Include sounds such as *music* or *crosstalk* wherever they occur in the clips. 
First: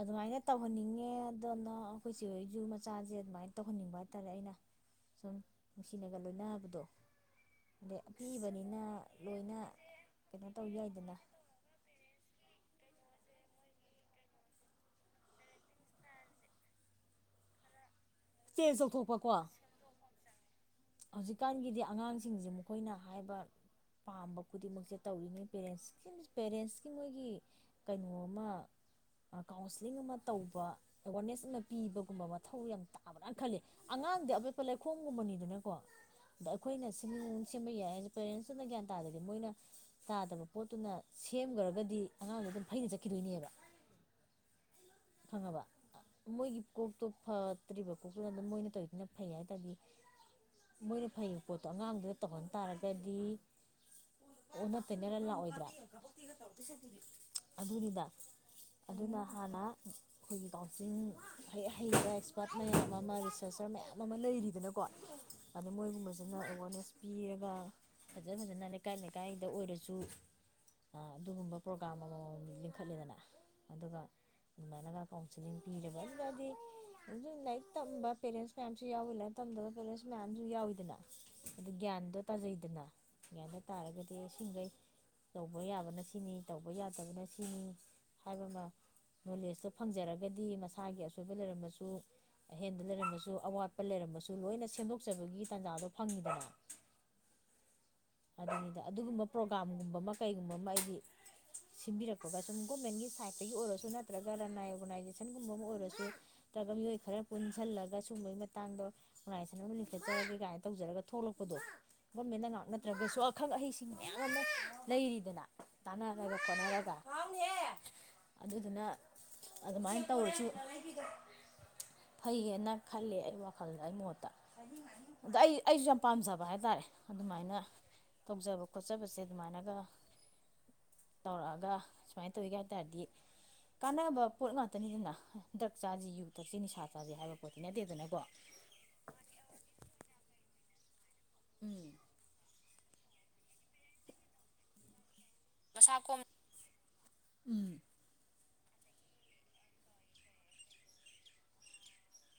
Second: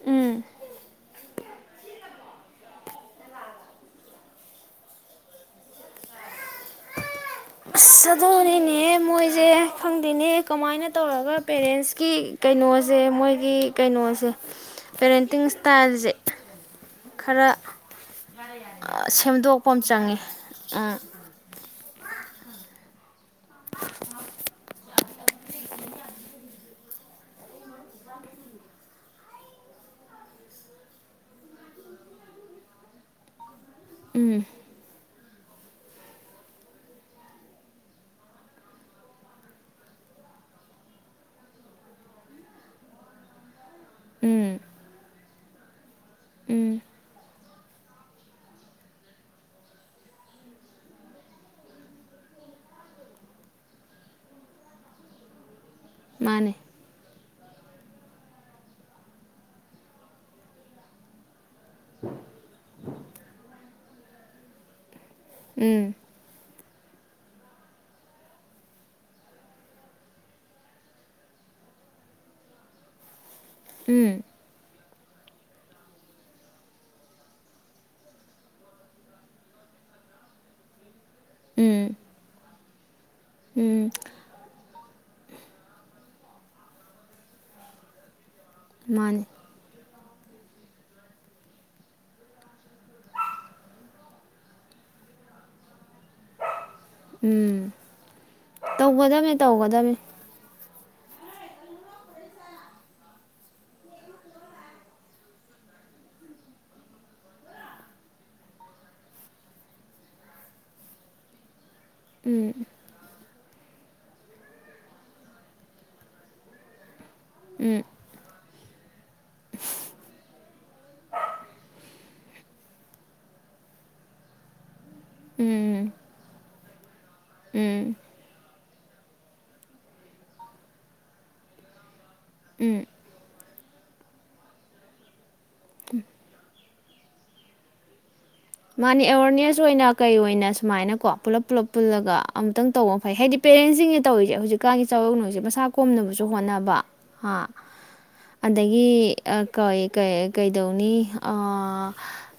ꯑꯗꯨꯃꯥꯏꯅ ꯎꯝ ꯇꯧꯍꯟꯅꯤꯡꯉꯦ ꯑꯗꯨꯅ ꯑꯩꯈꯣꯏꯁꯦ ꯍꯣꯏ ꯖꯨ ꯃꯆꯥꯁꯦ ꯑꯗꯨꯃꯥꯏꯅ ꯇꯧꯍꯟꯅꯤꯡꯕ ꯍꯥꯏꯇꯥꯔꯦ ꯑꯩꯅ ꯁꯨꯝ ꯅꯨꯡꯁꯤꯅꯒ ꯂꯣꯏꯅꯕꯗꯣ ꯑꯗꯩ ꯑꯁ ꯑꯗꯨ ꯑꯄꯤꯕꯅꯤꯅ ꯑꯗꯨꯅꯤꯅꯦ ꯃꯣꯏꯁꯦ ꯂꯣꯏꯅ ꯈꯪꯗꯦꯅꯦ ꯀꯩꯅꯣ ꯇꯧ ꯀꯃꯥꯏꯅ ꯌꯥꯏꯗꯅ ꯇꯧꯔꯒ ꯄꯦꯔꯦꯟꯁꯀꯤ ꯀꯩꯅꯣꯁꯦ ꯃꯣꯏꯒꯤ ꯀꯩꯅꯣꯁꯦ ꯄꯦꯔꯦꯟꯇꯤꯡ ꯏꯁꯇꯥꯏꯜꯁꯦ ꯈꯔ ꯆꯦꯟꯖ ꯇꯧꯊꯣꯛꯄꯀꯣ ꯁꯦꯝꯗꯣꯛꯄ ꯑꯃ ꯆꯪꯉꯤ ꯍꯧꯖꯤꯛꯀꯥꯟꯒꯤꯗꯤ ꯑꯉꯥꯡꯁꯤꯡꯁꯦ ꯃꯈꯣꯏꯅ ꯍꯥꯏꯕ ꯄꯥꯝꯕ ꯈꯨꯗꯤꯡꯃꯛꯁꯦ ꯇꯧꯔꯤꯅꯤ ꯄꯦꯔꯦꯟꯁꯀꯤ ꯄꯦꯔꯦꯟꯁꯀꯤ ꯃꯣꯏꯒꯤ ꯀꯩꯅꯣꯃ ꯀꯥꯎꯟꯁꯂꯤꯡ ꯑꯃ ꯇꯧꯕ ꯑꯦꯋꯥꯔꯅꯦꯁ ꯑꯃ ꯄꯤꯕꯒꯨꯝꯕ ꯃꯊꯧ ꯌꯥꯝ ꯇ ꯕ꯭ꯔꯅ ꯈꯜꯂꯤ ꯑꯉꯥꯡꯗꯤ ꯎꯝ ꯑꯄꯤꯦꯠꯄ ꯂꯩꯈꯣꯡꯝꯒꯨꯝꯕꯅꯤꯗꯨꯅꯀꯣ ꯑꯗ ꯑꯩꯈꯣꯏꯅ ꯁꯤ ꯁꯦꯝꯕ ꯌꯥꯏ ꯄꯦꯔꯦꯟꯁꯇꯨꯅ ꯒ꯭ꯌꯥꯟ ꯇꯥꯗꯗꯤ ꯃꯣꯏꯅ ꯇꯥꯗꯕ ꯄꯣꯠꯇꯨꯅ ꯁꯦꯝꯈ꯭ꯔꯒꯗꯤ ꯑꯉꯥꯡꯗ ꯑꯗꯨꯝ ꯐꯩꯅ ꯆꯠꯈꯤꯗꯣꯏꯅꯦꯕ ꯎꯝ ꯐꯪꯉꯕ ꯃꯣꯏꯒꯤ ꯎꯝ ꯀꯣꯛꯇꯣ ꯐꯠꯇ꯭ꯔꯤꯕ ꯀꯣꯛꯇꯨꯅ ꯑꯗꯨꯝ ꯃꯣꯏꯅ ꯇꯧꯅꯤꯅ ꯐꯩ ꯍꯥꯏ ꯇꯥꯔꯗꯤ ꯃꯣꯏꯅ ꯐꯩꯕ ꯄꯣꯠꯇꯣ ꯑꯉꯥꯡꯗꯨꯗ ꯇꯧꯍꯟ ꯇꯥꯔꯒꯗꯤ ꯑꯣꯟꯅ ꯇꯩꯅꯔ ꯂꯥꯛꯑꯣꯏꯗ꯭ꯔꯥ ꯃꯥꯅꯦ ꯑꯗꯨꯅꯤꯗ ꯑꯗꯨꯅ ꯍꯥꯟꯅ ꯑꯩꯈꯣꯏꯒꯤ ꯀꯥꯎꯟꯁꯤꯂꯤꯡ ꯍꯩ ꯍꯩꯕ ꯑꯦꯛꯁꯄꯥꯔꯠ ꯃꯌꯥꯝ ꯑꯃ ꯔꯤꯁꯔꯆꯔ ꯃꯌꯥꯝ ꯑꯃ ꯂꯩꯔꯤꯕꯅꯀꯣ ꯑꯗ ꯎꯝ ꯃꯣꯏꯒꯨꯝꯕꯁꯤꯅ ꯑꯦꯋꯥꯔꯅꯦꯁ ꯄꯤꯔꯒ ꯐꯖ ꯐꯖꯅ ꯂꯩꯀꯥꯏ ꯂꯩꯀꯥꯏꯗ ꯑꯣꯏꯔꯁꯨ ꯑꯗꯨꯒꯨꯝꯕ ꯄ꯭ꯔꯣꯒꯥ꯭ꯔꯥꯝ ꯑꯃꯃꯝ ꯂꯤꯡꯈꯠꯂꯦꯗꯅ ꯑꯗꯨꯒ ꯎꯝ ꯑꯗꯨꯃꯥꯏꯅꯒ ꯀꯥꯎꯟꯁꯤꯂꯤꯡ ꯄꯤꯒ ꯑꯗꯨꯗꯤ ꯂꯥꯏꯔꯤꯛ ꯇꯝꯕ ꯄꯦꯔꯦꯟꯁ ꯃꯌꯥꯝꯁꯨ ꯌꯥꯎꯋꯤ ꯂꯥꯏꯔꯤꯛ ꯇꯝꯗꯕ ꯄꯦꯔꯦꯟꯁ ꯃꯌꯥꯝꯁꯨ ꯌꯥꯎꯋꯤꯗꯅ ꯑꯗꯨ ꯎꯝ ꯒ꯭ꯌꯥꯟꯗꯣ ꯇꯥꯖꯩꯗꯅ ꯒ ꯍꯥꯏꯗ ꯎꯝ ꯇꯥꯔꯒꯗꯤ ꯏꯁꯤꯡꯈꯩ ꯇꯧꯕ ꯌꯥꯕꯅ ꯁꯤꯅꯤ ꯇꯧꯕ ꯌꯥꯗꯕꯅ ꯁꯤꯅꯤ ꯍꯥꯏꯕ ꯑꯃ ꯃꯥꯅꯤ ꯅꯂꯦꯖꯁꯨ ꯐꯪꯖꯔꯒ ꯍꯥꯏꯒꯗꯤ ꯃꯁꯥꯒꯤ ꯑꯁꯣꯏꯕ ꯂꯩꯔꯝꯃꯁꯨ ꯑꯍꯦꯟꯕ ꯂꯩꯔꯝꯃꯁꯨ ꯑꯋꯥꯠꯄ ꯂꯩꯔꯝꯃꯁꯨ ꯂꯣꯏꯅ ꯁꯦꯝꯗꯣꯛꯆꯕꯒꯤ ꯇꯥꯟꯖꯥꯗꯣ ꯐꯪꯉꯤꯗꯅ ꯎꯝ ꯑꯗꯨꯒꯤꯗ ꯑꯗꯨꯒꯨꯝꯕ ꯇꯧꯒꯗꯕꯅꯤ ꯇꯧꯒꯗꯕꯅꯤ ꯄ꯭ꯔꯣꯒꯥꯝꯒꯨꯝꯕ ꯑꯃ ꯀꯩꯒꯨꯝꯕ ꯑꯃ ꯑꯩꯗꯤ ꯁꯤꯟꯕꯤꯔꯛꯄꯒ ꯁꯨꯝ ꯒꯣꯔꯃꯦꯟꯒꯤ ꯁꯥꯏꯠꯇꯒꯤ ꯑꯣꯏꯔꯁꯨ ꯅꯠꯇ꯭ꯔꯒ ꯂꯅꯥꯏ ꯑꯣꯔꯒꯅꯥꯏꯖꯦꯁꯟꯒꯨꯝꯕ ꯑꯃ ꯑꯣꯏꯔꯁꯨ ꯅꯠꯇ꯭ꯔꯒ ꯃꯤꯑꯣꯏ ꯈꯔ ꯄꯨꯟꯁꯤꯜꯂꯒ ꯁꯨꯝꯕꯒꯤ ꯃꯇꯥꯡꯗꯣ ꯑꯣꯔꯒꯅꯥꯏꯖꯦꯁꯟ ꯑꯃ ꯂꯤꯡꯈꯠꯆꯔꯒꯦ ꯀꯥꯏꯅ ꯇꯧꯖꯔꯒ ꯊꯣꯛꯂꯛꯄꯗꯣ ꯃ ꯃꯟꯅ ꯉꯥꯡ ꯑꯗꯨꯁꯨ ꯑꯈꯪ ꯑꯍꯩꯁꯤꯡ ꯃꯌꯥꯝ ꯑꯃ ꯂꯩꯔꯤꯗꯅ ꯇꯥꯟꯅꯔꯒ ꯈꯣꯠꯅꯔꯒ ꯑꯗꯨꯗꯨꯅ ꯑꯗꯨꯃꯥꯏꯅ ꯇꯧꯔꯁꯨ ꯐꯩꯌꯦꯅ ꯈꯜꯂꯦ ꯑꯩ ꯋꯥꯈꯜꯗ ꯑꯩ ꯃꯣꯠꯇ ꯑꯩ ꯎꯝ ꯑꯩꯁꯨ ꯄꯥꯝꯖꯕ ꯍꯥꯏꯇꯥꯔꯦ ꯑꯗꯨꯃꯥꯏꯅ ꯎꯝ ꯇꯧꯖꯕ ꯈꯣꯠꯆꯕꯁꯦ ꯑꯗꯨꯃꯥꯏꯅꯒ ꯇꯧꯔꯛꯑꯒ ꯄꯃꯥꯏ ꯎꯝ ꯇꯣꯏꯒꯗꯗꯤꯔꯗꯤ ꯀꯥꯟꯅꯕ ꯄꯣꯠ ꯉꯥꯛꯇꯅꯤꯗꯅ ꯗ꯭ꯔꯛ ꯆꯥꯁꯤ ꯌꯨ ꯊꯠꯁꯤ ꯅꯤꯁꯥ ꯆꯥꯥꯁꯦ ꯍꯥꯏꯕ ꯄꯣꯠꯇꯤ ꯅꯠꯇꯦꯗꯅꯀꯣ ꯃꯥꯅꯤ ꯑꯦꯋꯥꯔꯅꯦꯁ ꯑꯣꯏꯅ ꯀꯩ ꯑꯣꯏꯅ ꯁꯨꯃꯥꯏꯅꯀꯣ ꯄꯨꯂꯞ ꯄꯨꯂꯞ ꯎꯝ ꯄꯨꯜꯂꯒ ꯑꯃꯨꯪ ꯇꯧꯕ ꯐꯩ ꯍꯥꯏꯗꯤ ꯄꯦꯔꯦꯟꯁꯁꯤꯡꯅ ꯇꯧꯔꯤꯁꯦ ꯍꯧꯖꯤꯛꯀꯥꯟꯒꯤ ꯆꯥꯎꯔꯛꯅꯣꯏꯁꯦ ꯃꯁꯥ ꯀꯣꯝꯅꯕꯁꯨ ꯍꯣꯠꯅꯕ ꯍꯥ ꯎꯝ ꯑꯗꯒꯤ ꯀꯩꯗꯧꯅꯤ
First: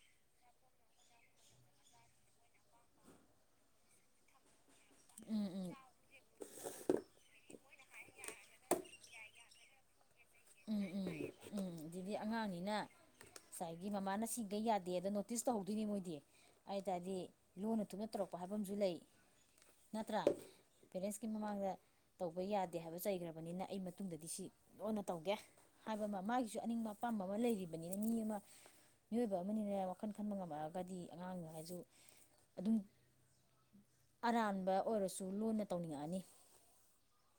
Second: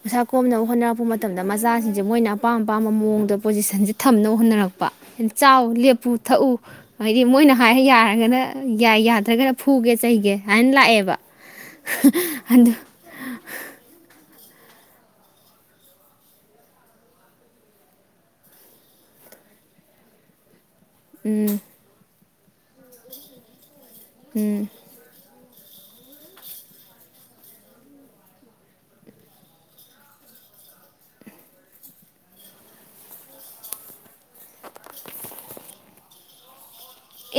ꯄꯩꯁꯥ ꯀꯣꯝꯅꯕ ꯍꯣꯠꯅꯔꯛꯄ ꯊꯣꯛꯄ ꯃꯇꯝꯗ ꯃꯆꯥꯁꯤꯡꯁꯦ ꯃꯣꯏꯅ ꯑꯄꯥꯝ ꯑꯄꯥꯝꯕ ꯃꯑꯣꯡꯗ ꯄꯣꯖꯤꯁꯟꯁꯦ ꯊꯝꯅꯕ ꯍꯣꯠꯅꯔꯛꯄ ꯄ ꯆꯥꯎ ꯎꯝ ꯂꯦꯞꯄꯨ ꯊꯛꯎ ꯍꯥꯏꯗꯤ ꯃꯣꯏꯅ ꯍꯥꯏ ꯌꯥꯔꯒꯅ ꯌꯥꯏ ꯌꯥꯗ꯭ꯔꯒꯅ ꯐꯨꯒꯦ ꯆꯩꯒꯦ ꯍꯥꯏꯅ ꯎꯝ ꯎꯝ ꯎꯝ ꯂꯥꯛꯑꯦꯕ ꯎꯝ ꯑꯗꯨꯗꯤ ꯑꯗꯨ ꯀꯩ ꯌꯥꯗꯦꯗ ꯅꯣꯇꯤꯁ ꯇꯧꯍꯧꯗꯣꯏꯅꯤ ꯃꯣꯏꯗꯤ ꯍꯥꯏ ꯇꯔꯗꯤ ꯂꯨꯅ ꯊꯨꯅ ꯇꯧꯔꯛꯄ ꯍꯥꯏꯕ ꯑꯃꯁꯨ ꯂꯩ ꯅꯠꯇ꯭ꯔꯥ ꯄꯦ ꯁꯀꯤꯝ ꯎꯝ ꯃꯥꯗꯦ ꯇꯧꯕ ꯌꯥꯗꯦ ꯗꯦ ꯍꯥꯏꯕ ꯆꯩꯈ꯭ꯔꯕꯅꯤꯅ ꯑꯩ ꯃꯇꯨꯡꯗꯗꯤ ꯁꯤ ꯂꯣꯟꯅ ꯇꯒꯦ ꯍꯥꯏꯕ ꯑꯃ ꯃꯥꯒꯤꯁꯨ ꯑꯅꯤꯡꯕ ꯑꯄꯥꯝꯕ ꯑꯃ ꯂꯩꯔꯤꯕꯅꯤꯅ ꯃꯤ ꯑꯃ ꯃꯤꯑꯣꯏꯕ ꯑꯃꯅꯤꯅ ꯋꯥꯈꯜ ꯈꯟꯕ ꯉꯝꯃꯛꯑꯒꯗꯤ ꯑꯉꯥꯡ ꯍꯥꯏꯁꯨ ꯑꯗꯨꯝ ꯑꯔꯥꯟꯕ ꯑꯣꯏꯔꯁꯨ ꯂꯣꯟꯅ ꯇꯧꯅꯤꯡꯉꯛꯑꯅꯤ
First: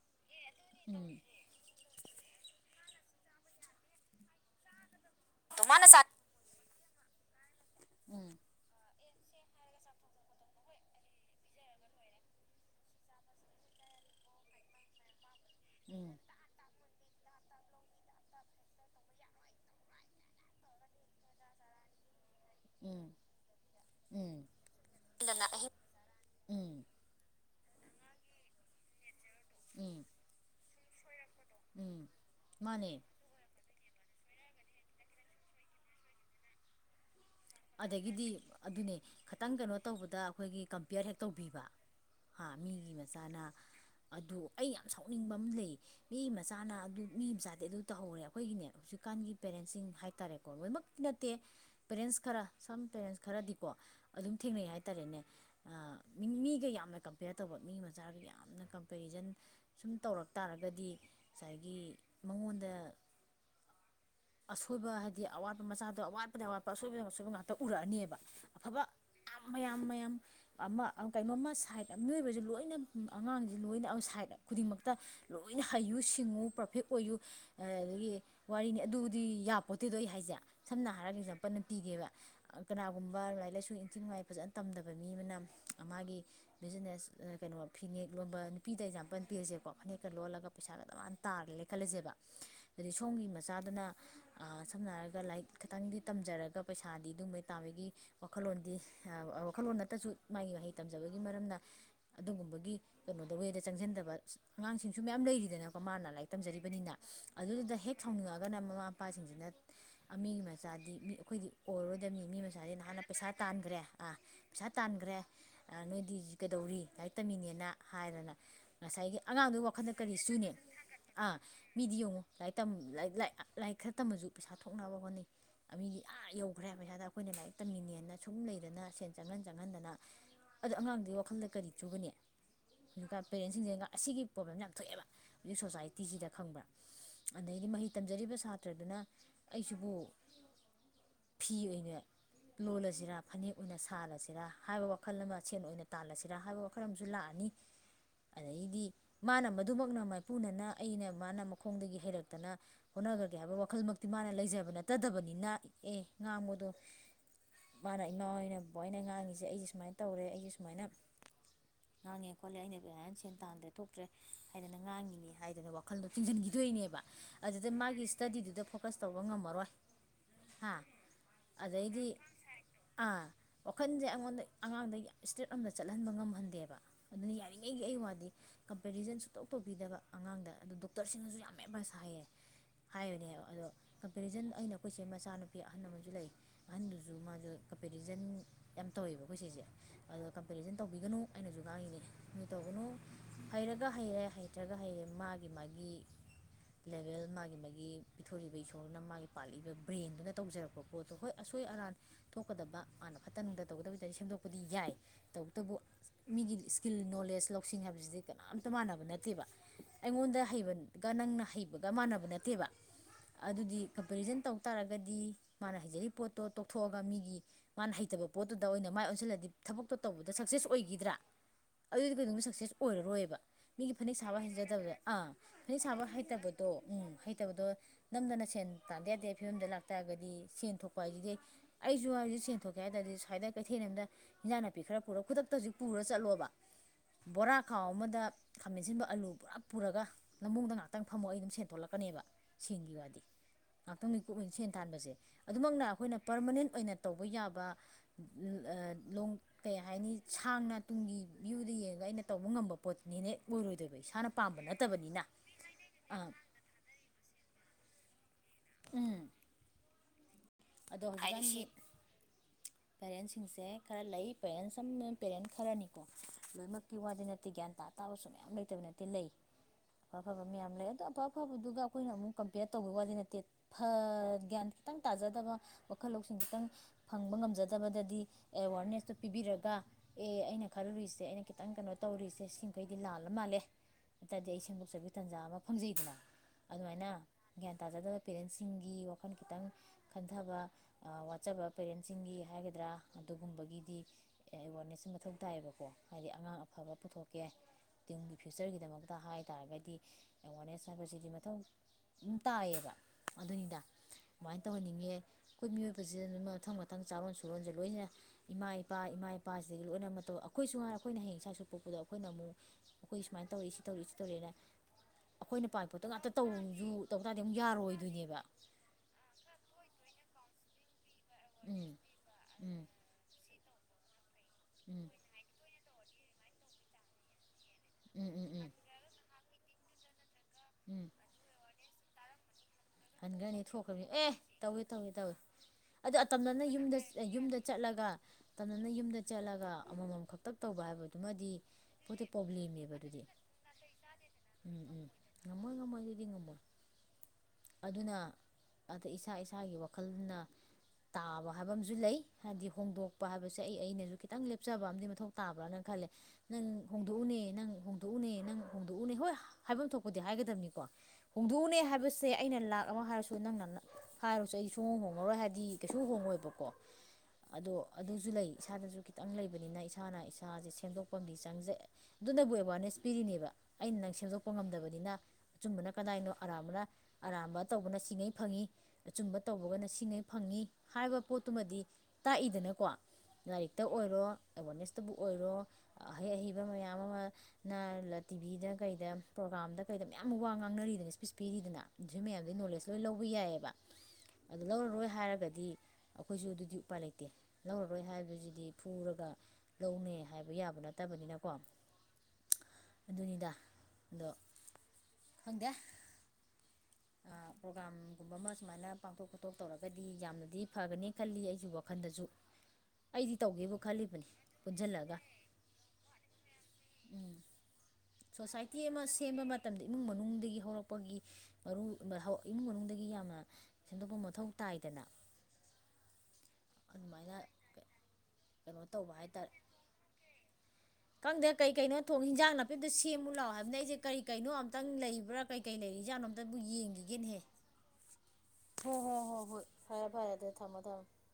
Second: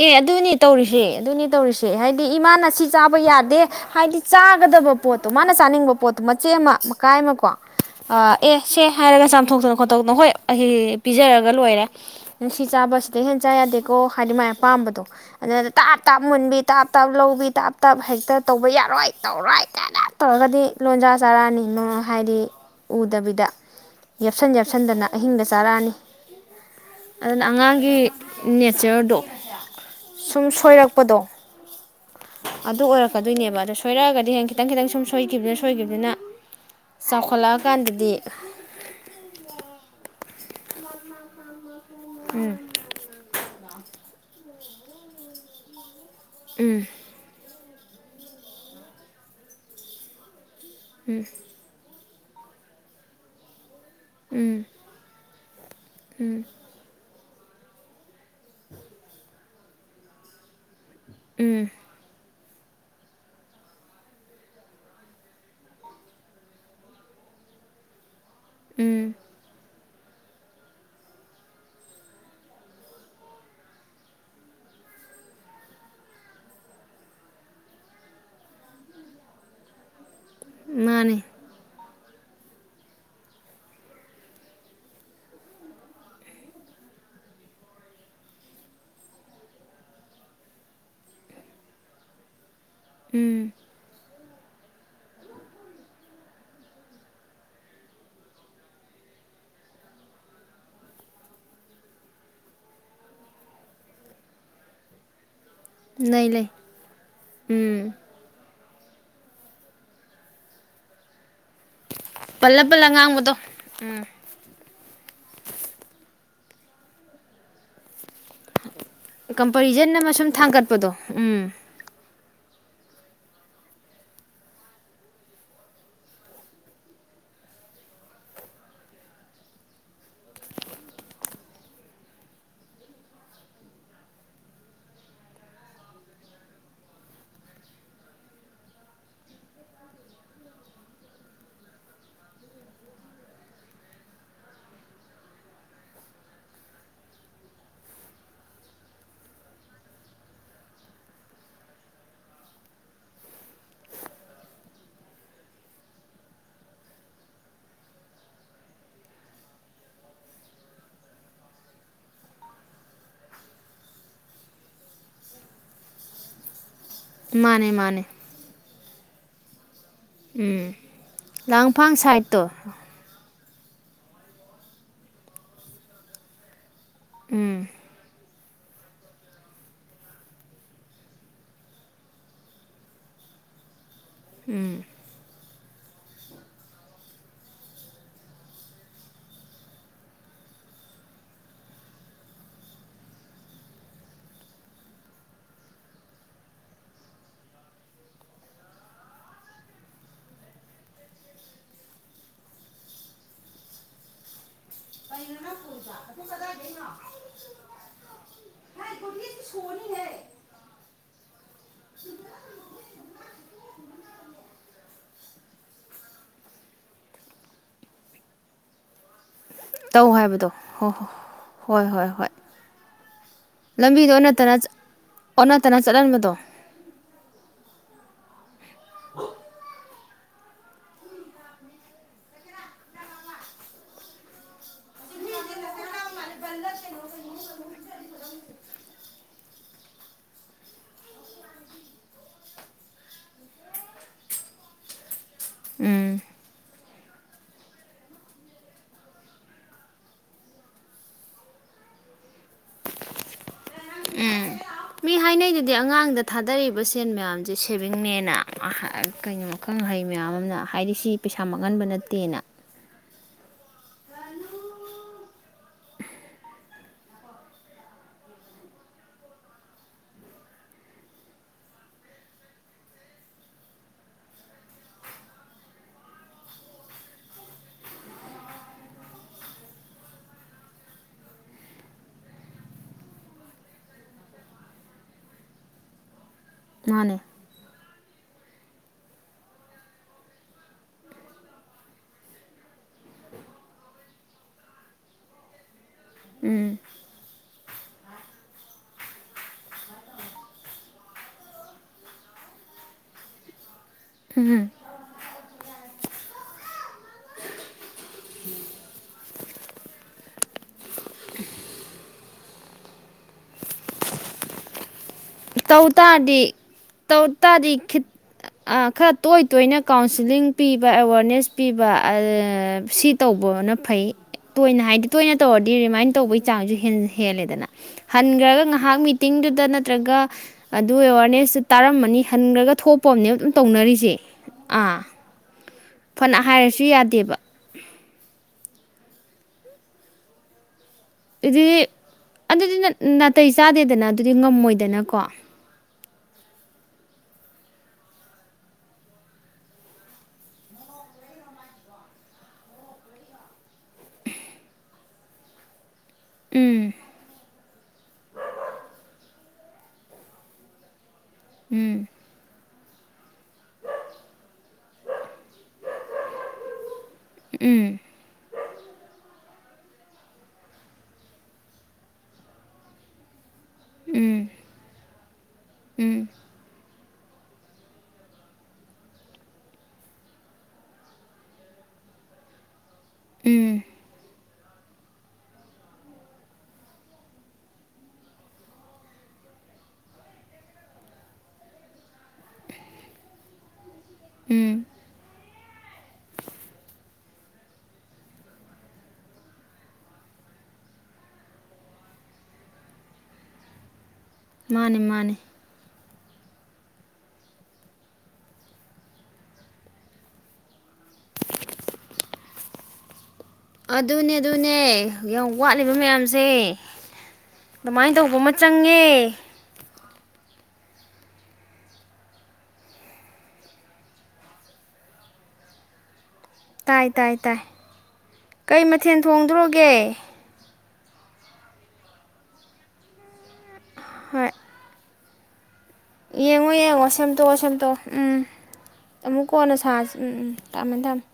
ꯑꯦ ꯑꯗꯨꯅꯤ ꯇꯧꯔꯤꯁꯦ ꯎꯝ ꯑꯗꯨꯅꯤ ꯇꯧꯔꯤꯁꯦ ꯍꯥꯏ ꯍꯥꯏꯗꯤ ꯏꯃꯥꯅ ꯁꯤ ꯆꯥꯕ ꯌꯥꯗꯦ ꯍꯥꯏꯗꯤ ꯆꯥꯒꯗꯕ ꯄꯣꯠꯇꯣ ꯃꯥꯅ ꯆꯥꯅꯤꯡꯕ ꯄꯣꯠꯇꯣ ꯃꯆꯦ ꯑꯃ ꯃꯈꯀꯥꯏ ꯑꯃꯀꯣ ꯑ ꯑꯦꯁꯦ ꯍꯥꯏꯔꯒ ꯆꯥꯝꯊꯣꯛꯇꯅ ꯈꯣꯠꯇꯣꯛꯇꯅ ꯍꯣꯏ ꯑꯁꯤ ꯄꯤꯖꯔꯒ ꯂꯣꯏꯔꯦ ꯁꯤ ꯆꯥꯕꯁꯤꯗ ꯍꯦꯟ ꯆꯥ ꯌꯥꯗꯦꯀꯣ ꯍꯥꯏꯗꯤ ꯃꯥꯏ ꯑ ꯄꯄꯥꯝꯕꯗꯣ ꯑꯗꯨꯗ ꯇꯥꯞ ꯎꯝ ꯇꯥꯞ ꯃꯨꯟꯕꯤ ꯇꯥꯞ ꯇꯥꯞ ꯂꯧꯕꯤ ꯇꯞ ꯇꯞ ꯍꯦꯛꯇ ꯇꯧꯕ ꯌꯥꯔꯣꯏ ꯇꯧꯔꯣꯏ ꯀꯥꯏꯅ ꯇꯧꯔꯒꯗꯤ ꯂꯣꯟꯖꯥ ꯆꯥꯔꯥꯅꯤꯣ ꯍꯥꯏꯗꯤ ꯎꯝ ꯎꯗꯕꯤꯗ ꯎꯝ ꯌꯥꯞꯁꯟ ꯌꯥꯞꯁꯟꯗꯅ ꯑꯍꯤꯡꯗ ꯆꯥꯔꯛꯑꯅꯤ ꯎꯝ ꯎꯝ ꯑꯗꯨꯅ ꯑꯉꯥꯡ ꯒꯤ ꯅꯦꯆꯔꯗꯣ ꯎꯝ ꯁꯨꯝ ꯁꯣꯏꯔꯛꯄꯗꯣ ꯎꯝ ꯑꯗꯨ ꯃꯥꯅꯦ ꯑꯣꯏꯔꯛꯀꯗꯣꯏꯅꯦꯕ ꯑꯗ ꯁꯣꯏꯔꯛꯑꯒꯗꯤ ꯍꯌꯦꯡ ꯈꯤꯇꯪ ꯈꯤꯇꯪ ꯁꯨꯝ ꯁꯣꯏꯈꯤꯕꯅꯤꯅ ꯁꯣꯏꯈꯤꯕꯅꯤꯅ ꯆꯥꯎꯈꯠ ꯑꯗꯒꯤꯗꯤ ꯑꯗꯨꯅꯦ ꯈꯤꯇꯪ ꯀꯩꯅꯣ ꯇꯧꯕꯗ ꯑꯩꯈꯣꯏꯒꯤ ꯀꯝꯄꯤꯌꯔ ꯍꯦꯛ ꯇꯧꯕꯤꯕ ꯍꯥ ꯃꯤꯒꯤ ꯃꯆꯥꯅ ꯑꯗꯨ ꯑꯩ ꯌꯥꯝ ꯁꯥꯎꯅꯤꯡꯕ ꯑꯃ ꯂꯩ ꯃꯤ ꯃꯆꯥꯅ ꯎꯝ ꯑꯗꯨ ꯃꯤ ꯃꯆꯥꯥꯗꯦ ꯑꯗꯨ ꯇꯧꯍꯧꯔꯦ ꯑꯩꯈꯣꯏꯒꯤꯅꯦ ꯍꯧꯖꯤꯛꯀꯥꯟꯒꯤ ꯄꯦꯔꯦꯟꯁꯤꯡ ꯍꯥꯏꯇꯥꯔꯦ ꯂꯃꯛ ꯅꯠꯇꯦ ꯄꯔꯤꯤꯟꯁ ꯈꯔ ꯁꯝ ꯇꯦꯟ ꯈꯔ ꯀꯣ ꯑꯗꯨꯝ ꯎꯝ ꯊꯦꯡꯅꯩ ꯍꯥꯏꯇꯥꯔꯦꯅꯦ ꯃꯤꯒ ꯌꯥꯝꯅ ꯀ ꯀꯝꯄꯤꯦꯌꯔ ꯇꯧꯕ ꯃꯤ ꯃꯆꯥꯒ ꯌꯥꯝꯅ ꯀꯝꯄꯦꯔꯤꯖꯟ ꯁꯨꯝ ꯇꯧꯔꯛ ꯇꯥꯔꯒꯗꯤ ꯎꯝ ꯉꯁꯥꯏꯒꯤ ꯃꯉꯣꯟꯗ ꯑꯁꯣꯏꯕ ꯍꯥꯏꯗꯤ ꯑꯋꯥꯠꯄ ꯃꯆꯥꯗꯣ ꯑꯋꯥꯠꯄꯗ ꯑꯋꯥꯠꯄ ꯑꯁꯣꯏꯕꯗ ꯉꯥꯛꯇ ꯎꯔꯛꯑꯅꯦꯕ ꯑꯐꯕ ꯎꯝ ꯃꯌꯥꯝ ꯃꯌꯥꯝ ꯑꯃ ꯀꯩꯅꯣ ꯑꯃ ꯁꯥꯏꯠ ꯃꯤꯑꯣꯏꯕꯕꯁꯤ ꯂꯣꯏꯅ ꯑꯉꯥꯡꯁꯦ ꯂꯣꯏꯅ ꯁꯥꯏꯠ ꯈꯨꯗꯤꯡꯃꯛꯇ ꯂꯣꯏꯅ ꯍꯩꯌꯨ ꯁꯤꯡꯉꯨ ꯄꯔꯐꯦꯛ ꯑꯣꯏꯌꯨ ꯑꯗꯒꯤ ꯋꯥꯔꯤꯅꯤ ꯑꯗꯨꯗꯤ ꯌꯥꯄꯣꯠꯇꯦꯗꯣ ꯑꯩ ꯍꯥꯏꯁꯦ ꯁꯝꯅ ꯃꯥꯅꯤ ꯍꯔꯥꯒꯁꯄ ꯄꯤꯒꯦꯕ ꯀꯅꯥꯒꯨꯝꯕ ꯑꯗꯨꯥꯏꯔꯤ ꯂꯥꯏꯁꯨ ꯏꯟꯊꯤ ꯅꯨꯡꯉꯥꯏ ꯐꯖꯅ ꯇꯝꯗꯕ ꯃꯤ ꯑꯃꯅ ꯃꯥꯒꯤ ꯕꯤꯖꯤꯅꯦꯁ ꯀꯩꯅꯣ ꯐꯤꯅꯦꯛ ꯂꯣꯟꯕ ꯅꯨꯄꯤꯗ ꯑꯦꯛꯖꯥꯝꯄꯜ ꯄꯤꯔꯁꯦꯕꯀꯣ ꯐꯅꯦꯛꯀ ꯂꯣꯜꯂꯒ ꯄꯩꯁꯥꯒ ꯑꯗꯨ ꯃꯥꯥꯟꯅ ꯇꯥꯔ ꯂꯩ ꯈꯠꯂꯁꯦꯕ ꯑꯗꯤ ꯁꯣꯝꯒꯤ ꯎꯝ ꯃꯆꯥꯗꯨꯅ ꯁꯝꯅ ꯍꯥꯏꯔꯒ ꯂꯥꯏꯔꯤꯛ ꯈꯤꯇꯪꯗꯤ ꯇꯝꯖꯔꯒ ꯄꯩꯁꯥꯗꯤ ꯑꯗꯨꯝꯕꯩ ꯇꯥꯟꯕꯒꯤ ꯋꯥꯈꯜꯂꯣꯟꯗꯤ ꯋꯥꯈꯜꯂꯣꯟ ꯅꯠꯇꯁꯨ ꯃꯥꯒꯤ ꯃꯍꯩ ꯇꯝꯖꯕꯒꯤ ꯃꯔꯝꯅ ꯑꯗꯨꯒꯨꯝꯕꯒꯤ ꯀꯩꯅꯣꯗ ꯋꯦꯗ ꯆꯪꯁꯤꯟꯗꯕ ꯑꯉꯥꯡꯁꯤꯡꯁꯨ ꯃꯌꯥꯝ ꯂꯩꯔꯤ ꯗꯅꯀꯣ ꯃꯥꯅ ꯂꯩ ꯂꯥꯏꯔꯤꯛ ꯂꯩ ꯇꯝꯖꯔꯤꯕꯅꯤꯅ ꯑꯗꯨꯗꯨꯗ ꯎꯝ ꯍꯦꯛ ꯁꯥꯎꯅꯤꯡꯉꯑꯒꯅ ꯃꯃꯥ ꯃꯄꯥꯁꯤꯡꯁꯤꯅ ꯑ ꯃꯤꯒꯤꯒꯤ ꯃꯆꯥꯗꯤ ꯑꯩꯈꯣꯏꯒꯤ ꯑꯣꯏꯔꯣꯏꯗꯕꯅꯤ ꯃꯤ ꯄꯜꯂ ꯃꯆꯥꯁꯤ ꯄꯜꯂ ꯅꯍꯥꯟꯅ ꯄꯩꯁꯥ ꯉꯥꯡꯕꯗꯣ ꯇꯥꯟꯈ꯭ꯔꯦ ꯎꯝ ꯑꯥ ꯄꯩꯁꯥ ꯇꯥꯟꯈ꯭ꯔꯦ ꯅꯣꯏꯗꯤ ꯀꯩꯗꯧꯔꯤ ꯂꯥꯏꯔꯤꯛ ꯇꯝꯃꯤꯅꯦꯅ ꯍꯥꯏꯗꯅ ꯉꯁꯥꯏꯒꯤ ꯑꯉꯥꯡꯗꯨꯒꯤ ꯋꯥꯈꯜꯗ ꯀꯝꯄꯦꯔꯤꯖꯟ ꯑꯃ ꯀꯔꯤ ꯁꯨꯝ ꯆꯨꯅꯦ ꯊꯥꯡꯒꯠꯄꯗꯣ ꯑꯥ ꯎꯝ ꯃꯤꯗꯤ ꯌꯦꯡꯉꯨ ꯂꯥꯏꯔꯤꯛ ꯂꯥꯏꯔꯤꯛ ꯈꯔ ꯇꯝꯃꯁꯨ ꯄꯩꯁꯥ ꯊꯣꯛꯅꯕ ꯍꯣꯠꯅꯩ ꯃꯤꯒꯤ ꯑꯥ ꯌꯧ ꯔꯥꯏ ꯄꯩꯁꯥꯗ ꯑꯩꯈꯣꯏꯅ ꯂꯥꯏꯔꯤꯛ ꯇꯝꯅꯤꯡꯉꯦꯅ ꯁꯨꯝ ꯂꯩꯗꯅ ꯁꯦꯟ ꯆꯪꯍꯟ ꯆꯪꯍꯟꯗꯅ ꯑꯗꯣ ꯑꯉꯥꯡꯗꯨꯒꯤ ꯋꯥꯈꯜꯗ ꯀꯔꯤ ꯆꯨꯒꯅꯤ ꯍꯧꯖꯤꯛꯀꯥꯟ ꯄꯦꯔꯦꯟꯁꯤꯡꯁꯤꯦꯅ ꯑꯁꯤꯒꯤ ꯄ꯭ꯔꯣꯕ꯭ꯂꯦꯝ ꯌꯥꯝ ꯊꯣꯛꯑꯦꯕ ꯍꯧꯖꯤꯛ ꯁꯣꯁꯥꯏꯇꯤꯁꯤꯗ ꯈꯪꯕ꯭ꯔꯥ ꯑꯗꯩꯗꯤ ꯃꯍꯩ ꯇꯝꯖꯔꯤꯕ ꯁꯥꯇ꯭ꯔꯗꯨꯅ ꯑꯩꯁꯤꯕꯨ ꯐꯤ ꯑꯣꯏꯅ ꯂꯣꯜꯂꯁꯤꯔꯥ ꯐꯅꯦꯛ ꯑꯣꯏꯅ ꯁꯥꯜꯂꯁꯤꯔꯥ ꯍꯥꯏꯕ ꯋꯥꯈꯜ ꯑꯃ ꯁꯦꯟ ꯑꯣꯏꯅ ꯇꯥꯜꯂꯁꯤꯔꯥ ꯍꯥꯏꯕ ꯋꯥꯈꯜ ꯑꯃꯁꯨ ꯂꯥꯛꯑꯅꯤ ꯑꯗꯩꯗꯤ ꯃꯥꯅ ꯃꯗꯨꯃꯛꯅ ꯃꯥꯏꯄꯨꯅꯅ ꯑꯩꯅ ꯃꯥꯅ ꯃꯈꯣꯡꯗꯒꯤ ꯍꯩꯔꯛꯇꯅ ꯍꯣꯠꯅꯈ꯭ꯔꯒꯦ ꯍꯥꯏꯕ ꯋꯥꯈꯜꯃꯛꯇꯤ ꯃꯥꯅ ꯂꯩꯖꯕ ꯅꯠꯇꯗꯕꯅꯤꯅ ꯑꯦ ꯉꯥꯡꯕꯗꯣ ꯃꯥꯅ ꯏꯃꯥ ꯍꯣꯏꯅ ꯑꯩꯅ ꯉꯥꯡꯉꯤꯁꯦ ꯑꯩꯁꯦ ꯁꯨꯃꯥꯏꯅ ꯇꯧꯔꯦ ꯑꯩꯁꯦ ꯁꯨꯃꯥꯏꯅ ꯉꯥꯡꯉꯦ ꯈꯣꯠꯂꯦ ꯑꯩꯅ ꯀꯃꯥꯏꯅ ꯁꯦꯟ ꯇꯥꯟꯗ꯭ꯔꯦ ꯊꯣꯛꯇ꯭ꯔꯦ ꯍꯥꯏꯗꯅ ꯉꯥꯡꯉꯤꯅꯦ ꯍꯥꯏꯗꯅ ꯋꯥꯈꯜꯗꯣ ꯆꯤꯡꯁꯤꯟꯈꯤꯗꯣꯏꯅꯦꯕ ꯃꯥꯅꯦ ꯑꯗꯨꯗ ꯃꯥꯒꯤ ꯃꯥꯅꯦ ꯏꯁꯇꯗꯤꯗꯨꯗ ꯐꯪ ꯐꯁ ꯇꯧꯕ ꯉꯝꯃꯔꯣꯏ ꯎꯝ ꯍꯥ ꯂꯪꯐꯥꯡ ꯑꯗꯩꯗꯤ ꯁꯥꯏꯠꯇꯣ ꯑꯥ ꯋꯥꯈꯟꯁꯦ ꯑꯩꯉꯣꯟꯗ ꯑꯉꯥꯡꯗ ꯌꯥꯝ ꯏꯁꯇ꯭ꯦꯠ ꯑꯃꯝꯗ ꯆꯠꯍꯟꯕ ꯉꯝꯍꯟꯗꯦꯕ ꯑꯗꯨꯅ ꯎꯝ ꯌꯥꯔꯤꯉꯩꯒꯤ ꯑꯩ ꯋꯥꯗꯤ ꯀꯝꯄꯦꯔꯤꯖꯟ ꯁꯨꯇꯧ ꯇꯧꯕꯤꯗꯕ ꯑꯉꯥꯡꯗ ꯑꯗꯨ ꯗꯣꯛꯇꯔꯁꯤꯡꯅꯁꯨ ꯌꯥꯝ ꯑꯦꯚꯁ ꯍꯥꯏꯌꯦ ꯍꯥꯏꯕꯅꯦꯕ ꯑꯗꯣ ꯀꯝꯄꯦꯔꯤꯖꯟ ꯑꯩꯅ ꯎꯝ ꯑꯩꯈꯣꯏꯁꯦ ꯃꯆꯥꯅꯨꯄꯤ ꯑꯍꯟ ꯑꯃꯁꯨ ꯂꯩ ꯑꯍꯟꯗꯨꯁꯨ ꯃꯥꯁꯨ ꯀꯝꯄꯦꯔꯤꯖꯟ ꯌꯥꯝ ꯇꯧꯋꯦꯕ ꯑꯩꯈꯣꯏ ꯁꯤꯁꯦ ꯑꯗꯣ ꯀꯝꯄꯦꯔꯤꯖꯟ ꯇꯧꯕꯤꯒꯅꯨ ꯑꯩꯅꯁꯨ ꯉꯥꯡꯉꯤꯅꯦ ꯑꯗꯨ ꯇꯧꯒꯅꯨ ꯍꯩꯔꯒ ꯍꯩꯔꯦ ꯍꯩꯇ꯭ꯔꯒ ꯍꯩꯔꯦ ꯃꯥꯒꯤ ꯃꯥꯒꯤ ꯂꯦꯕꯦꯜ ꯃꯥꯒꯤ ꯃꯥꯒꯤ ꯄꯤꯊꯣꯔꯏꯕ ꯏꯁꯣꯔꯅ ꯃꯥꯒꯤ ꯄꯥꯜꯂꯛꯏꯕ ꯕ꯭ꯔꯦꯟꯗꯨꯅ ꯇꯧꯖꯔꯛꯄ ꯄꯣꯠꯇꯣ ꯍꯣꯏ ꯑꯁꯣꯏ ꯑꯔꯥꯟ ꯊꯣꯛꯀꯗꯕ ꯃꯥꯅ ꯐꯠꯇ ꯅꯨꯡꯗ ꯇꯧꯒꯗꯕꯗꯗꯤ ꯁꯦꯝꯗꯣꯛꯄꯗꯤ ꯌꯥꯏ ꯄ ꯇꯧꯕꯇꯕꯨ *unintelligible* ꯆꯣ ꯀꯛꯆꯁꯤꯡ ꯍꯥꯏꯕꯁꯤꯗꯤ ꯀꯅꯥꯝꯇ ꯃꯥꯟꯅꯕ ꯅꯠꯇꯦꯕ ꯑꯩꯉꯣꯟꯗ ꯍꯩꯕꯒ ꯅꯪꯅ ꯍꯩꯕꯒ ꯃꯥꯟꯅꯕ ꯅꯠꯇꯦꯕ ꯑꯗꯨꯗꯤ ꯀꯝꯄꯦꯔꯤꯖꯟ ꯇꯧ ꯇꯥꯔꯒꯗꯤ ꯃꯥꯅ ꯍꯩꯖꯔꯤꯕ ꯄꯣꯠꯇꯣ ꯇꯣꯛꯊꯣꯛꯑꯒ ꯃꯤꯒꯤ ꯃꯥꯅ ꯍꯩꯇꯕ ꯄꯣꯠꯇꯨꯗ ꯑꯣꯏꯅ ꯃꯥꯏ ꯑꯣꯟꯁꯤꯜꯂꯗꯤ ꯊꯕꯛꯇꯣ ꯇꯧ ꯇꯧꯕꯗ ꯍꯥꯏꯕꯗꯣ ꯁꯛꯁꯦꯁ ꯍꯣ ꯍꯣ ꯑꯣꯏꯈꯤꯗ꯭ꯔꯥ ꯍꯣꯏ ꯍꯣꯏ ꯑꯗꯨꯗꯨꯒ ꯍꯣꯏ ꯑꯗꯨꯝ ꯁꯛꯁꯦꯁ ꯑꯣꯏꯔꯔꯣꯏꯕ ꯃꯤꯒꯤ ꯂꯝꯕꯤꯗ ꯐꯅꯦꯛ ꯑꯣꯟꯅ ꯁꯥꯕ ꯇꯩꯅ ꯍꯩꯖꯗꯕꯗ ꯑꯥ ꯑꯣꯟꯅ ꯐꯅꯦꯛ ꯇꯩꯅ ꯁꯥꯕ ꯆꯠꯍꯟꯕꯗꯣ ꯍꯩꯇꯕꯗꯣ ꯎꯝ ꯍꯩꯇꯕꯗꯣ ꯅꯝꯗꯅ ꯁꯦꯟ ꯇꯥꯟꯗ ꯌꯥꯗꯦ ꯐꯤꯕꯝꯗ ꯂꯥꯛꯇꯥꯔꯒꯗꯤ ꯁꯦꯟ ꯊꯣꯛꯄ ꯍꯥꯏꯁꯤꯗꯤ ꯑꯩꯁꯨ ꯍꯥꯏꯁꯤ ꯁꯦꯟꯊꯣꯛꯀꯦ ꯍꯥꯏ ꯇꯔꯗꯤ ꯁ꯭ꯋꯥꯏꯗ ꯀꯩꯊꯦꯜ ꯑꯃꯗ ꯏꯟꯖꯥꯡ ꯅꯥꯄꯤ ꯈꯔ ꯄꯨꯔꯒ ꯈꯨꯗꯛꯇ ꯍꯧꯖꯤꯛ ꯄꯨꯔ ꯆꯠꯂꯣꯕ ꯕꯣꯔꯥ ꯈꯥꯎ ꯑꯃꯗ ꯈꯥꯃꯦꯟꯁꯤꯟꯕ ꯑꯂꯨ ꯄꯨꯔꯥ ꯄꯨꯔꯒ ꯂꯝꯃꯣꯡꯗ ꯉꯥꯛꯇꯪ ꯐꯝꯃꯛ ꯑꯩ ꯑꯗꯨꯝ ꯁꯦꯟꯊꯣꯛꯂꯛꯀꯅꯦꯕ ꯁꯦꯟꯒꯤ ꯋꯥꯗꯤ ꯉꯥꯛꯇꯪ ꯃꯤꯀꯨꯞ ꯑꯣꯏꯅ ꯁꯦꯟ ꯊꯥꯟꯕꯁꯦ ꯑꯗꯨꯃꯛꯅ ꯎꯝ ꯑꯩꯈꯣꯏꯅ ꯄꯔꯃꯅꯦꯟ ꯑꯣꯏꯅ ꯇꯧꯕ ꯌꯥꯕ ꯂꯣꯡ ꯀꯩ ꯍꯥꯏꯅꯤ ꯁꯥꯡꯅ ꯇꯨꯡꯒꯤ ꯚ꯭ꯌꯨꯗ ꯌꯦꯡꯉꯒ ꯑꯩꯅ ꯇꯧꯕ ꯉꯝꯕ ꯄꯣꯠꯅꯤ ꯍꯦꯛ ꯑꯣꯏꯔꯣꯏꯗꯣꯏꯕ ꯏꯁꯥꯅ ꯄꯥꯝꯕ ꯅꯠꯇꯦ ꯃꯤ ꯍꯥꯏꯅꯩꯗꯨꯗꯤ ꯑꯉꯥꯡꯗ ꯊꯥꯗꯔꯛꯏꯕ ꯁꯦꯟ ꯃꯌꯥꯝꯁꯦ ꯁꯦꯝꯃꯦ ꯁꯦꯕꯤꯛꯅꯦꯅ ꯎꯝ ꯀꯩꯩꯅ ꯃꯈꯪ ꯍꯥꯏ ꯃꯌꯥꯝ ꯑꯃꯅ ꯑꯗꯣ ꯍꯥꯏꯗꯤꯁꯤ ꯄꯩꯁꯥ ꯃꯥꯡꯍꯟꯕ ꯅꯠꯇꯦꯅ ꯄꯦꯔꯦꯟꯁꯤꯡꯁꯦ ꯈꯔ ꯂꯩ ꯄꯦꯔꯦꯟꯁ ꯑꯃ ꯄꯦꯔꯦꯟ ꯈꯔꯅꯤꯀꯣ ꯂꯣꯏꯅꯃꯛꯀꯤ ꯋꯥꯗꯤ ꯅꯠꯇꯦ ꯒ꯭ꯌꯥꯟ ꯇꯥ ꯇꯥꯕꯁꯨ ꯃꯌꯥꯝ ꯂꯩꯇꯕ ꯅꯠꯇꯦ ꯂꯩ ꯑꯐ ꯑꯐꯕ ꯃꯌꯥꯝ ꯂꯩ ꯑꯗꯣ ꯑꯐ ꯑꯐꯕꯗꯨꯒ ꯑꯩꯈꯣꯏꯅ ꯑꯃꯨꯛ ꯀꯝꯄꯦꯌꯔ ꯇꯧꯕꯈꯤꯕ ꯋꯥꯗꯤ ꯅꯠꯇꯦ ꯐ ꯒ꯭ꯌꯥꯟ ꯈꯤꯇꯪ ꯇꯥꯖꯗꯕ ꯋꯥꯈꯜ ꯂꯧꯁꯤꯡ ꯈꯤꯇꯪ ꯐꯪꯕ ꯉꯝꯖꯗ ꯅꯠꯇꯕꯗꯗꯤ ꯑꯦꯋꯥꯔꯅꯦꯁꯇꯣ ꯄꯤꯕꯤꯔꯒ ꯑꯦ ꯑꯩꯅ ꯈꯜꯂꯨꯔꯤꯁꯦ ꯑꯩꯅ ꯈꯤꯇꯪ ꯀꯩꯅꯣ ꯇꯧꯔꯔꯤꯁꯦ ꯁꯤꯀꯤꯈꯩꯗꯤ ꯂꯥꯜꯂ ꯃꯥꯜꯂꯦ ꯅꯠꯇꯗꯤ ꯑꯩ ꯁꯦꯝꯗꯣꯛꯆꯕꯒꯤ ꯇꯥꯟꯖꯥ ꯑꯃ ꯐꯪꯖꯩꯗꯅ ꯑꯗꯨꯃꯥꯏꯅ ꯃꯥꯅꯦ ꯒ꯭ꯌꯥꯟ ꯇ ꯇꯥꯖꯗꯕ ꯄꯦꯔꯦꯟꯁꯤꯡꯒꯤ ꯋꯥꯈꯜ ꯈꯤꯇꯪ ꯈꯟꯊꯕ ꯋꯥꯠꯆꯕ ꯄꯦꯔꯦꯟꯁꯤꯡꯒꯤ ꯍꯥꯏꯒꯗ꯭ꯔꯥ ꯑꯗꯨꯒꯨꯝꯕꯒꯤꯗꯤ ꯑꯦꯋꯥꯔꯅꯦꯁꯁꯨꯦ ꯃꯊꯧ ꯇꯥꯏꯌꯦꯕꯀꯣ ꯍꯥꯏꯗꯤ ꯑꯉꯥꯡ ꯎꯝ ꯑꯐꯕ ꯄꯨꯊꯣꯛꯀꯦ ꯇꯝꯒꯤ ꯐ꯭ꯌꯨꯆꯔꯒꯤꯗꯃꯛꯇ ꯍꯥꯏꯇꯥꯥꯔꯒꯗꯤ ꯑꯦꯋꯥꯔꯅꯦꯁ ꯍꯥꯏꯕꯁꯤꯗꯤ ꯃꯊꯧꯝ ꯇꯥꯏꯌꯦꯕ ꯑꯗꯨꯅꯤꯅ ꯑꯗꯨꯃꯥꯏꯅ ꯇꯧꯍꯟꯅꯤꯡꯉꯦ ꯑꯩꯈꯣꯏ ꯃꯤꯑꯣꯏꯕꯕꯁꯤ ꯑꯗꯨꯝ ꯃꯊꯪ ꯃꯊꯪ ꯆꯥꯕꯟ ꯐꯤꯣꯟꯁꯦ ꯂꯣꯏꯅ ꯏꯃꯥ ꯏꯄꯥ ꯏꯃꯥ ꯏꯄꯥꯁꯤꯗꯒꯤ ꯂꯣꯏꯅ ꯃꯇꯧ ꯑꯩꯈꯣꯏꯁꯨ ꯉꯔ ꯑꯩꯈꯣꯏꯅ ꯍꯌꯦꯡ ꯏꯟꯁꯥꯡꯁꯨꯣꯛ ꯄꯣꯛꯄꯗ ꯑꯩꯈꯣꯏꯅ ꯑꯃꯨꯛ ꯑꯩꯈꯣꯏ ꯁꯨꯃꯥꯏꯅ ꯇꯧꯔꯤꯏ ꯁꯤ ꯇꯧꯔꯤ ꯁꯤ ꯇꯧꯔꯦꯅ ꯇꯧ ꯇꯥꯔꯗꯤ ꯇꯧ ꯇꯥꯔꯗꯤ ꯑꯃꯨꯛ ꯇꯥꯔꯗꯤꯈꯤ ꯌꯥꯔꯣꯏꯗꯣꯏꯅꯦꯕ ꯈꯔ ꯇꯣꯏ ꯇꯣꯏꯅ ꯀꯥꯎꯟꯁꯤꯂꯤꯡ ꯄꯤꯕ ꯑꯦꯋꯥꯔꯗ ꯎꯝ ꯎꯝ ꯇ ꯐꯩ ꯇꯣꯏꯅ ꯍꯥꯏꯗꯤ ꯎꯝ ꯇꯣꯏꯅ ꯇꯧꯔꯗꯤ ꯔꯤꯃꯥꯏꯟ ꯇꯧꯕꯩ ꯆꯥꯡꯁꯨ ꯍꯦꯜꯂꯦꯗꯅ ꯎꯝ ꯎꯝ ꯍꯟꯈ꯭ꯔꯒ ꯎꯝ ꯉꯥꯏꯍꯥꯛ ꯃꯤꯇꯤꯡꯗꯨꯗ ꯇ꯭ꯔꯦꯒ ꯑꯗꯨ ꯑꯦꯋꯥꯔꯅꯦꯁꯁꯨ ꯇꯥꯔꯝꯝꯕ ꯑꯅꯤ ꯍꯟꯈ꯭ꯔꯒ ꯊꯣꯛꯄ ꯑꯃꯅꯦꯕ ꯑꯗꯨꯝ ꯍꯟꯒ꯭ꯔꯅꯤ ꯊꯣꯛꯈ꯭ꯔꯅꯤ ꯇꯧꯅꯔꯤꯁꯦ ꯑꯦ ꯇꯧꯏ ꯑꯥ ꯇꯧꯏ ꯇꯧꯏ ꯑꯗꯨ ꯐꯅ ꯑꯇꯝꯅꯅ ꯍꯥꯏꯔꯁꯨ ꯌꯨꯝꯗ ꯌꯥꯗꯦꯕ ꯌꯨꯝꯗ ꯆꯠꯂꯒ ꯇꯝꯅꯅ ꯌꯨꯝꯗ ꯆꯠꯂꯒ ꯑꯃꯃꯝ ꯈꯛꯇꯛ ꯇꯧꯕ ꯍꯥꯏꯕꯗꯨꯣ ꯑꯗꯨꯗꯤ ꯑꯗꯨꯗꯤ ꯅꯥꯇꯩ ꯆꯥꯗꯦꯗꯅ ꯑꯗꯨꯗꯤ ꯉꯝꯃꯣꯏꯗꯅꯀꯣ ꯉꯃ ꯑꯗꯨꯅ ꯑꯗ ꯏꯁꯥ ꯏꯁꯥꯒꯤ ꯋꯥꯈꯜꯅ ꯇꯥꯕ ꯍꯥꯏꯕ ꯑꯃꯁꯨ ꯂꯩ ꯍꯥꯏꯕꯗꯤ ꯍꯣꯡꯗꯣꯛꯄ ꯍꯥꯏꯕꯁꯦ ꯑꯩ ꯑꯩꯅꯁꯨ ꯈꯤꯇꯪ ꯂꯦꯞꯆꯕ ꯑꯃꯗꯤ ꯃꯊꯧ ꯇꯥꯕ꯭ꯔꯅ ꯈꯜꯂꯦ ꯅꯪ ꯎꯝ ꯍꯣꯡꯗꯣꯛꯎꯅꯦ ꯅꯪ ꯍꯣꯡꯗꯣꯛꯎꯅꯦ ꯅꯪ ꯍꯣꯡꯗꯣꯛꯎꯅꯦ ꯍꯣꯏ ꯍꯥꯏꯐꯝ ꯊꯣꯛꯄꯗꯤ ꯍꯥꯏꯒꯗꯕꯅꯤꯀꯣ ꯍꯣꯡꯗꯣꯛꯎꯅꯤ ꯍꯥꯏꯕꯕꯁꯤ ꯩꯅ ꯂꯥꯛ ꯑꯃ ꯍꯥꯏꯔ ꯁ ꯅꯪꯅ ꯍꯥꯏꯔꯨꯁꯨ ꯑꯩ ꯁꯨ ꯍꯣꯡꯉꯔꯣꯏ ꯍꯥꯏꯗꯤ ꯀꯩꯁꯨ ꯍꯣꯡꯉꯣꯏꯕꯀꯣ ꯑꯗꯣ ꯑꯗꯨꯁꯨ ꯂꯩ ꯏꯁꯥꯗꯁꯨ ꯈꯤꯇꯪ ꯂꯩꯕ ꯍꯥꯏꯕꯅꯤꯅ ꯏꯁꯥꯅ ꯏꯁꯥꯁꯦ ꯁꯦꯝꯗꯣꯛꯐꯝꯗꯤ ꯆꯪꯖꯩ ꯑꯗꯨꯅꯕꯨ ꯑꯦꯋꯥꯔꯅꯦꯁ ꯄꯤꯔꯤꯅꯦꯕ ꯑꯩꯅ ꯅꯪ ꯁꯦꯝꯗꯣꯛꯄ ꯉꯝꯗꯕꯅꯤꯅ ꯑꯆꯨꯝꯕꯅ ꯀꯗꯥꯏꯅꯣ ꯑꯔꯥꯟꯕꯅ ꯑꯔꯥꯥꯟꯕ ꯇꯧꯕꯅ ꯁꯤꯉꯩ ꯐꯪꯉꯤ ꯑꯆꯨꯝꯕ ꯇꯧꯕꯒꯅ ꯁꯤꯉꯩ ꯐꯪꯉꯤ ꯍꯥꯏꯕ ꯄꯣꯠꯇꯨꯃꯗꯤ ꯇꯥꯛꯏꯗꯅꯀꯣ ꯎꯝ ꯂꯥꯏꯔꯤꯛꯇ ꯑꯣꯏꯔꯣ ꯑꯦꯋꯥꯔꯅꯦꯁꯇꯕꯨ ꯑꯣꯏꯔꯣ ꯑꯍꯩ ꯑꯍꯩꯕ ꯃꯌꯥꯝ ꯑꯃꯅ ꯇꯤꯚꯤꯗ ꯀꯩꯗ ꯄ꯭ꯔꯣꯒꯥꯥꯝꯗ ꯀꯩꯗ ꯃꯌꯥꯝ ꯋꯥ ꯉꯥꯡꯅꯔꯤꯗꯅ ꯏꯁ꯭ꯄꯤꯁ ꯄꯤꯔꯤꯗꯅ ꯑꯗꯨ ꯃꯌꯥꯝꯗꯤ ꯅꯣꯂꯦꯖ ꯂꯣꯏ ꯂꯧꯕ ꯌꯥꯏꯑꯕ ꯑꯗꯨ ꯎꯝ ꯂꯧꯔꯔꯣꯏ ꯍꯥꯏꯔꯒꯗꯤ ꯑꯩꯈꯣꯏꯁꯨ ꯑꯗꯨꯗꯤ ꯎꯄꯥꯏ ꯂꯩꯇꯦ ꯂꯧꯔꯔꯣꯏ ꯍꯥꯏꯕꯁꯤꯗꯤ ꯐꯨꯔꯒ ꯂꯧꯅꯦ ꯍꯥꯏꯕ ꯌꯥꯕ ꯅꯠꯇꯕꯅꯤꯅꯀꯣ ꯑꯗꯨꯅꯤꯗ ꯑꯗꯣ ꯃꯥꯅꯦ ꯃꯥꯅꯦ ꯄ꯭ꯔꯣꯒꯥ꯭ꯔꯥꯝꯒꯨꯝꯕ ꯑꯃ ꯁꯨꯃꯥꯏꯅ ꯄꯥꯡꯊꯣꯛ ꯈꯣꯊꯣꯛ ꯇꯧꯔꯒꯗꯤ ꯌꯥꯝꯅꯗꯤ ꯐꯒꯅꯤ ꯈꯜꯂꯤ ꯑꯩꯒꯤ ꯋꯥꯈꯜꯗꯁꯨ ꯑꯩꯗꯤ ꯇꯧꯒꯦꯕꯨ ꯈꯜꯂꯤꯕꯅꯤ ꯑꯗꯨꯅꯦ ꯑꯗꯨꯅꯦ ꯄꯨꯟꯁꯤꯜꯂꯒ ꯌꯥꯝ ꯋꯥꯠꯂꯤꯕ ꯃꯌꯥꯝꯁꯦ ꯎꯝ ꯑꯗꯨꯃꯥꯏꯅ ꯇꯧꯕ ꯁꯣꯁꯥꯏꯇꯤ ꯑꯃ ꯆꯪꯉꯦ ꯁꯦꯝꯕ ꯃꯇꯝꯗ ꯏꯃꯨꯡ ꯃꯅꯨꯡꯗꯒꯤ ꯒꯤ ꯍꯧꯔꯛꯄꯒꯤ ꯃꯔꯨ ꯏꯃꯨꯡ ꯃꯅꯨꯡꯗꯒꯤ ꯌꯥꯝꯅ ꯁꯦꯝꯗꯣꯛꯄ ꯃꯊꯧ ꯇꯥꯏꯗꯅ ꯇꯥꯏ ꯇꯥꯏ ꯑꯗꯨꯃꯥꯏꯅ ꯇꯥꯏ ꯀꯩ ꯀꯩꯅꯣ ꯇꯧꯕ ꯃꯊꯦꯜ ꯊꯣꯡꯗ꯭ꯔꯣꯒꯦ ꯀꯪꯗ ꯀꯩ ꯀꯩꯅꯣ ꯊꯣꯡ ꯍꯤꯟꯖꯥꯡ ꯅꯥꯄꯤꯗ ꯁꯦꯝꯃꯨ ꯂꯥꯛꯑꯣ ꯍꯥꯏꯕꯅꯤ ꯑꯩꯁꯦ ꯀꯔꯤ ꯍꯣꯏ ꯀꯩꯅꯣ ꯑꯝꯇꯪ ꯂꯩꯕ ꯕ ꯀꯩ ꯀꯩ ꯂꯩꯔꯤꯖꯥꯠꯅꯣ ꯑꯝꯇꯕꯨ ꯌꯦꯡꯉꯣ ꯌꯦꯡꯉꯣ ꯌꯦꯡꯈꯤꯒꯦꯅꯦꯍꯦ ꯁꯦꯝꯇꯣꯛꯑꯣ ꯁꯦꯝꯗꯣꯛꯑꯣ ꯎꯝ ꯍꯣꯏ ꯍꯣꯏ ꯍꯣꯏ ꯑꯃꯨꯛ ꯍꯣꯏ ꯀꯣꯟꯅ ꯐꯔꯦ ꯁꯥꯁꯤ ꯐꯔꯦ ꯎꯝ ꯎꯝ ꯑꯗꯨꯗꯤ ꯊꯝꯃꯣ ꯀꯥꯃ ꯊꯝꯃꯣ ꯊꯝꯃ